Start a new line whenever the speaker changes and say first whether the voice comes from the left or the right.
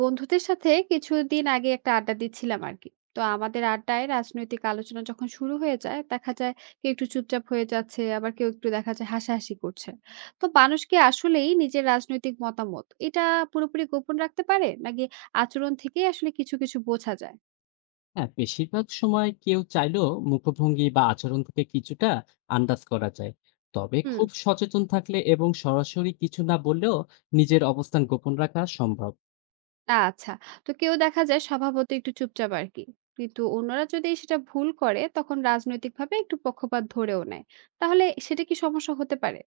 right: বন্ধুদের সাথে কিছুদিন আগে একটা আড্ডা দিচ্ছিলাম আর কি। তো আমাদের আড্ডায় রাজনৈতিক আলোচনা যখন শুরু হয়ে যায় দেখা যায় কেউ একটু চুপচাপ হয়ে যাচ্ছে, আবার কেউ একটু দেখা যায় হাসাহাসি করছে। তো মানুষ কি আসলেই নিজের রাজনৈতিক মতামত এটা পুরোপুরি গোপন রাখতে পারে, নাকি আচরণ থেকেই আসলে কিছু কিছু বোঝা যায়?
left: হ্যাঁ, বেশিরভাগ সময় কেউ চাইলেও মুখভঙ্গি বা আচরণ থেকে কিছুটা আন্দাজ করা যায়। তবে
right: হুম।
left: খুব সচেতন থাকলে এবং সরাসরি কিছু না বললেও নিজের অবস্থান গোপন রাখা সম্ভব।
right: আচ্ছা। তো কেউ দেখা যায় স্বভাবত একটু চুপচাপ আর কি, কিন্তু অন্যরা যদি সেটা ভুল করে তখন রাজনৈতিকভাবে একটু পক্ষপাত ধরেও নেয়, তাহলে সেটা কি সমস্যা হতে পারে?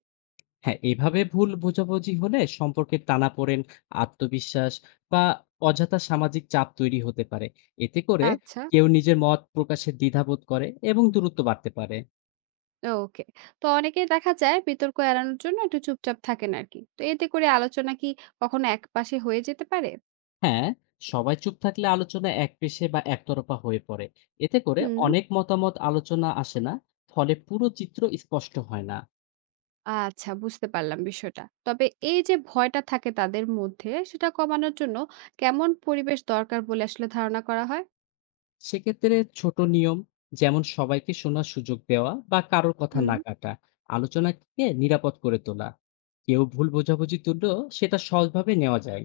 left: হ্যাঁ, এভাবে ভুল বোঝাবুঝি হলে সম্পর্কের টানাপোড়েন, আত্মবিশ্বাস বা অযথা সামাজিক চাপ তৈরি হতে পারে। এতে করে
right: আচ্ছা।
left: কেউ নিজের মত প্রকাশের দ্বিধাবোধ করে এবং দূরত্ব বাড়তে পারে।
right: ওকে। তো অনেকেই দেখা যায় বিতর্ক এড়ানোর জন্য একটু চুপচাপ থাকেন আরকি। তো এতে করে আলোচনা কি কখনো একপাশে হয়ে যেতে পারে?
left: হ্যাঁ, সবাই চুপ থাকলে আলোচনা একপেশে বা একতরফা হয়ে পড়ে। এতে করে
right: হুম।
left: অনেক মতামত আলোচনা আসে না, ফলে পুরো চিত্র স্পষ্ট হয় না।
right: আচ্ছা, বুঝতে পারলাম বিষয়টা। তবে এই যে ভয়টা থাকে তাদের মধ্যে, সেটা কমানোর জন্য কেমন পরিবেশ দরকার বলে আসলে ধারণা করা হয়?
left: সেক্ষেত্রে ছোট নিয়ম যেমন সবাইকে শোনার সুযোগ দেওয়া বা কারোর কথা
right: হুম।
left: না কাটা, আলোচনাকে নিরাপদ করে তোলা। কেউ ভুল বোঝাবুঝি তুললেও সেটা সহজভাবে নেওয়া যায়।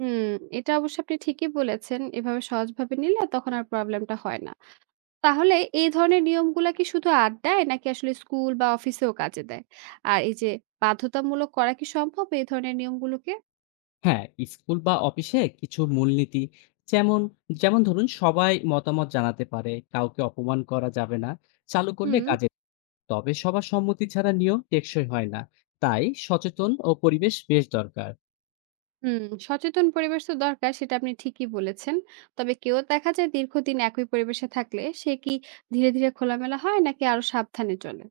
right: হুম, এটা অবশ্য আপনি ঠিকই বলেছেন। এভাবে সহজভাবে নিলে তখন আর প্রবলেমটা হয় না। তাহলে এই ধরনের নিয়মগুলা কি শুধু আড্ডায় নাকি আসলে স্কুল বা অফিসেও কাজে দেয়? আর এই যে বাধ্যতামূলক করা কি সম্ভব এই ধরনের নিয়মগুলোকে?
left: হ্যাঁ, স্কুল বা অফিসে কিছু মূলনীতি যেমন যেমন ধরুন সবাই মতামত জানাতে পারে, কাউকে অপমান করা যাবে না, চালু করলে
right: হুম,
left: কাজে। তবে সবার সম্মতি ছাড়া নিয়ম টেকসই হয় না, তাই সচেতন ও পরিবেশ বেশ দরকার।
right: হুম। সচেতন পরিবেশ তো দরকার সেটা আপনি ঠিকই বলেছেন। তবে কেউ দেখা যায় দীর্ঘদিন একই পরিবেশে থাকলে সে কি ধীরে ধীরে খোলামেলা হয় নাকি আরো সাবধানে চলে?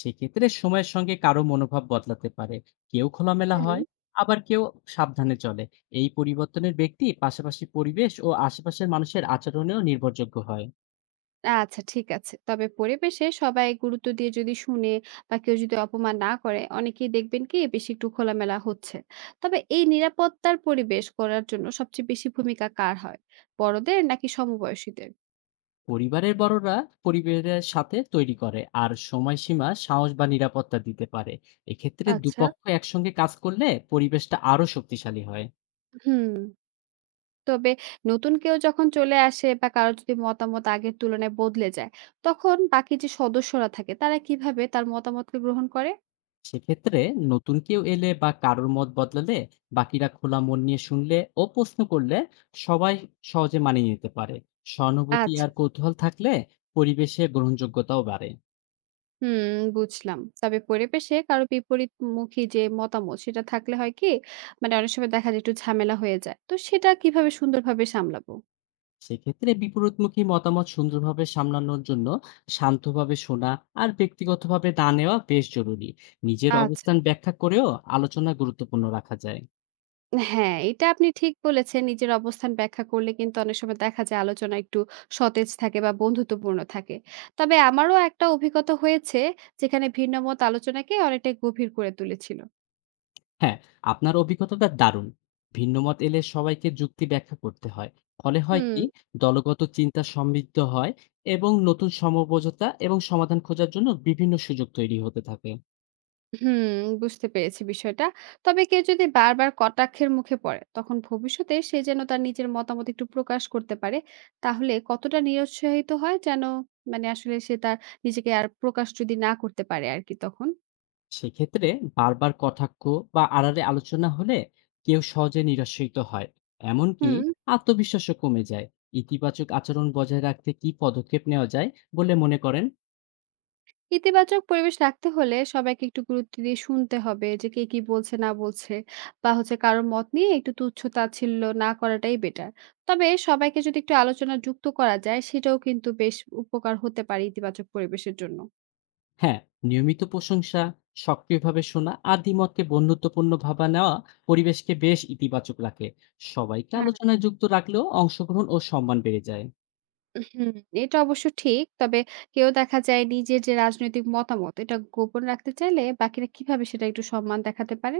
left: সেক্ষেত্রে সময়ের সঙ্গে কারো মনোভাব বদলাতে পারে, কেউ খোলামেলা
right: হুম।
left: হয়, আবার কেউ সাবধানে চলে। এই পরিবর্তনের ব্যক্তি পাশাপাশি পরিবেশ ও আশেপাশের মানুষের আচরণেও নির্ভরযোগ্য হয়।
right: আচ্ছা ঠিক আছে। তবে পরিবেশে সবাই গুরুত্ব দিয়ে যদি শুনে বা কেউ যদি অপমান না করে অনেকেই দেখবেন কি বেশি একটু খোলামেলা হচ্ছে। তবে এই নিরাপত্তার পরিবেশ করার জন্য সবচেয়ে বেশি ভূমিকা কার হয়? বড়দের নাকি সমবয়সীদের?
left: পরিবারের বড়রা পরিবারের সাথে তৈরি করে আর সময়সীমা সাহস বা নিরাপত্তা দিতে পারে। এক্ষেত্রে
right: আচ্ছা।
left: দুপক্ষ একসঙ্গে কাজ করলে পরিবেশটা আরো শক্তিশালী হয়।
right: হুম। তবে নতুন কেউ যখন চলে আসে বা কারো যদি মতামত আগের তুলনায় বদলে যায়, তখন বাকি যে সদস্যরা থাকে তারা কিভাবে তার মতামতকে গ্রহণ করে?
left: সেক্ষেত্রে নতুন কেউ এলে বা কারোর মত বদলালে বাকিরা খোলা মন নিয়ে শুনলে ও প্রশ্ন করলে সবাই সহজে মানিয়ে নিতে পারে। সহানুভূতি
right: আচ্ছা।
left: আর কৌতূহল থাকলে পরিবেশে গ্রহণযোগ্যতাও বাড়ে।
right: হুম, বুঝলাম। তবে পরিবেশে কারো বিপরীতমুখী যে মতামত সেটা থাকলে হয় কি? মানে অনেক সময় দেখা যায় একটু ঝামেলা হয়ে যায়। তো সেটা কিভাবে সুন্দরভাবে সামলাবো?
left: সেক্ষেত্রে বিপরীতমুখী মতামত সুন্দরভাবে সামলানোর জন্য শান্তভাবে শোনা আর ব্যক্তিগতভাবে না নেওয়া বেশ জরুরি। নিজের
right: আচ্ছা।
left: অবস্থান ব্যাখ্যা করেও আলোচনা গুরুত্বপূর্ণ রাখা যায়।
right: হ্যাঁ, এটা আপনি ঠিক বলেছেন। নিজের অবস্থান ব্যাখ্যা করলে কিন্তু অনেক সময় দেখা যায় আলোচনা একটু সতেজ থাকে বা বন্ধুত্বপূর্ণ থাকে। তবে আমারও একটা অভিজ্ঞতা হয়েছে যেখানে ভিন্ন মত আলোচনাকে অনেকটাই গভীর করে তুলেছিল।
left: হ্যাঁ, আপনার অভিজ্ঞতাটা দারুণ। ভিন্নমত এলে সবাইকে যুক্তি ব্যাখ্যা করতে হয়। ফলে হয়
right: হুম,
left: কি দলগত চিন্তা সমৃদ্ধ হয় এবং নতুন সমঝোতা এবং সমাধান খোঁজার জন্য বিভিন্ন সুযোগ তৈরি হতে থাকে।
right: হুম, বুঝতে পেরেছি বিষয়টা। তবে কেউ যদি বারবার কটাক্ষের মুখে পড়ে, তখন ভবিষ্যতে সে যেন তার নিজের মতামত একটু প্রকাশ করতে পারে। তাহলে কতটা নিরুৎসাহিত হয় যেন মানে আসলে সে তার নিজেকে আর প্রকাশ যদি না করতে পারে আরকি তখন?
left: সেক্ষেত্রে বারবার কটাক্ষ বা আড়ালে আলোচনা হলে কেউ সহজে নিরাশ্রিত হয়। এমনকি
right: হুম।
left: আত্মবিশ্বাসও কমে যায়। ইতিবাচক আচরণ বজায় রাখতে কি পদক্ষেপ নেওয়া যায় বলে মনে করেন?
right: ইতিবাচক পরিবেশ রাখতে হলে সবাইকে একটু গুরুত্ব দিয়ে শুনতে হবে যে কে কি বলছে না বলছে বা হচ্ছে, কারোর মত নিয়ে একটু তুচ্ছ তাচ্ছিল্য না করাটাই বেটার। তবে সবাইকে যদি একটু আলোচনা যুক্ত করা যায় সেটাও কিন্তু বেশ উপকার হতে পারে ইতিবাচক পরিবেশের জন্য।
left: হ্যাঁ, নিয়মিত প্রশংসা, সক্রিয়ভাবে শোনা আর দ্বিমতকে বন্ধুত্বপূর্ণ ভাবা নেওয়া পরিবেশকে বেশ ইতিবাচক রাখে। সবাইকে
right: হ্যাঁ।
left: আলোচনায় যুক্ত রাখলেও অংশগ্রহণ ও সম্মান বেড়ে যায়।
right: হুম। এটা অবশ্য ঠিক, তবে কেউ দেখা যায় নিজের যে রাজনৈতিক মতামত এটা গোপন রাখতে চাইলে বাকিরা কিভাবে সেটা একটু সম্মান দেখাতে পারে?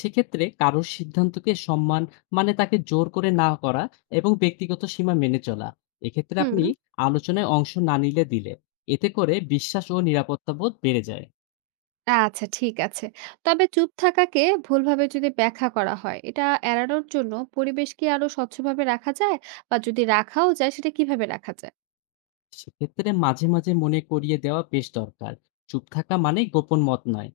left: সেক্ষেত্রে কারোর সিদ্ধান্তকে সম্মান, মানে তাকে জোর করে না করা এবং ব্যক্তিগত সীমা মেনে চলা। এক্ষেত্রে
right: হুম।
left: আপনি আলোচনায় অংশ না নিলে দিলে এতে করে বিশ্বাস ও নিরাপত্তা বোধ বেড়ে যায়।
right: আচ্ছা ঠিক আছে। তবে চুপ থাকাকে ভুলভাবে যদি ব্যাখ্যা করা হয়, এটা এড়ানোর জন্য পরিবেশ কি আরো স্বচ্ছভাবে রাখা যায়? বা যদি রাখাও যায় সেটা কিভাবে রাখা যায়?
left: সেক্ষেত্রে মাঝে, মাঝে মনে করিয়ে দেওয়া বেশ দরকার। চুপ থাকা মানে গোপন মত নয়।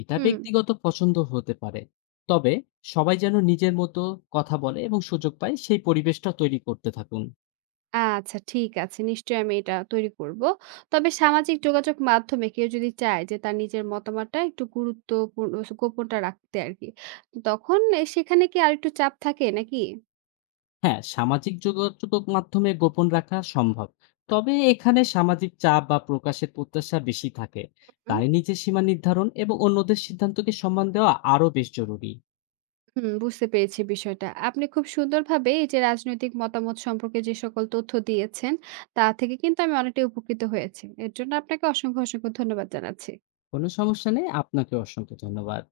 left: এটা
right: হুম।
left: ব্যক্তিগত পছন্দ হতে পারে। তবে সবাই যেন নিজের মতো কথা বলে এবং সুযোগ পায় সেই পরিবেশটা তৈরি করতে থাকুন।
right: আচ্ছা ঠিক আছে। নিশ্চয়ই আমি এটা তৈরি করব। তবে সামাজিক যোগাযোগ মাধ্যমে কেউ যদি চায় যে তার নিজের মতামতটা একটু গুরুত্বপূর্ণ গোপনটা রাখতে আরকি। তখন এ সেখানে কি আরেকটু চাপ থাকে নাকি?
left: হ্যাঁ, সামাজিক যোগাযোগ মাধ্যমে গোপন রাখা সম্ভব। তবে এখানে সামাজিক চাপ বা প্রকাশের প্রত্যাশা বেশি থাকে। তাই নিজের সীমা নির্ধারণ এবং অন্যদের সিদ্ধান্তকে সম্মান দেওয়া আরও বেশ জরুরি।
right: হুম, বুঝতে পেরেছি বিষয়টা। আপনি খুব সুন্দরভাবে এই যে রাজনৈতিক মতামত সম্পর্কে যে সকল তথ্য দিয়েছেন, তা থেকে কিন্তু আমি অনেকটাই উপকৃত হয়েছি। এর জন্য আপনাকে অসংখ্য, অসংখ্য ধন্যবাদ জানাচ্ছি।
left: কোনো সমস্যা নেই। আপনাকে অসংখ্য ধন্যবাদ।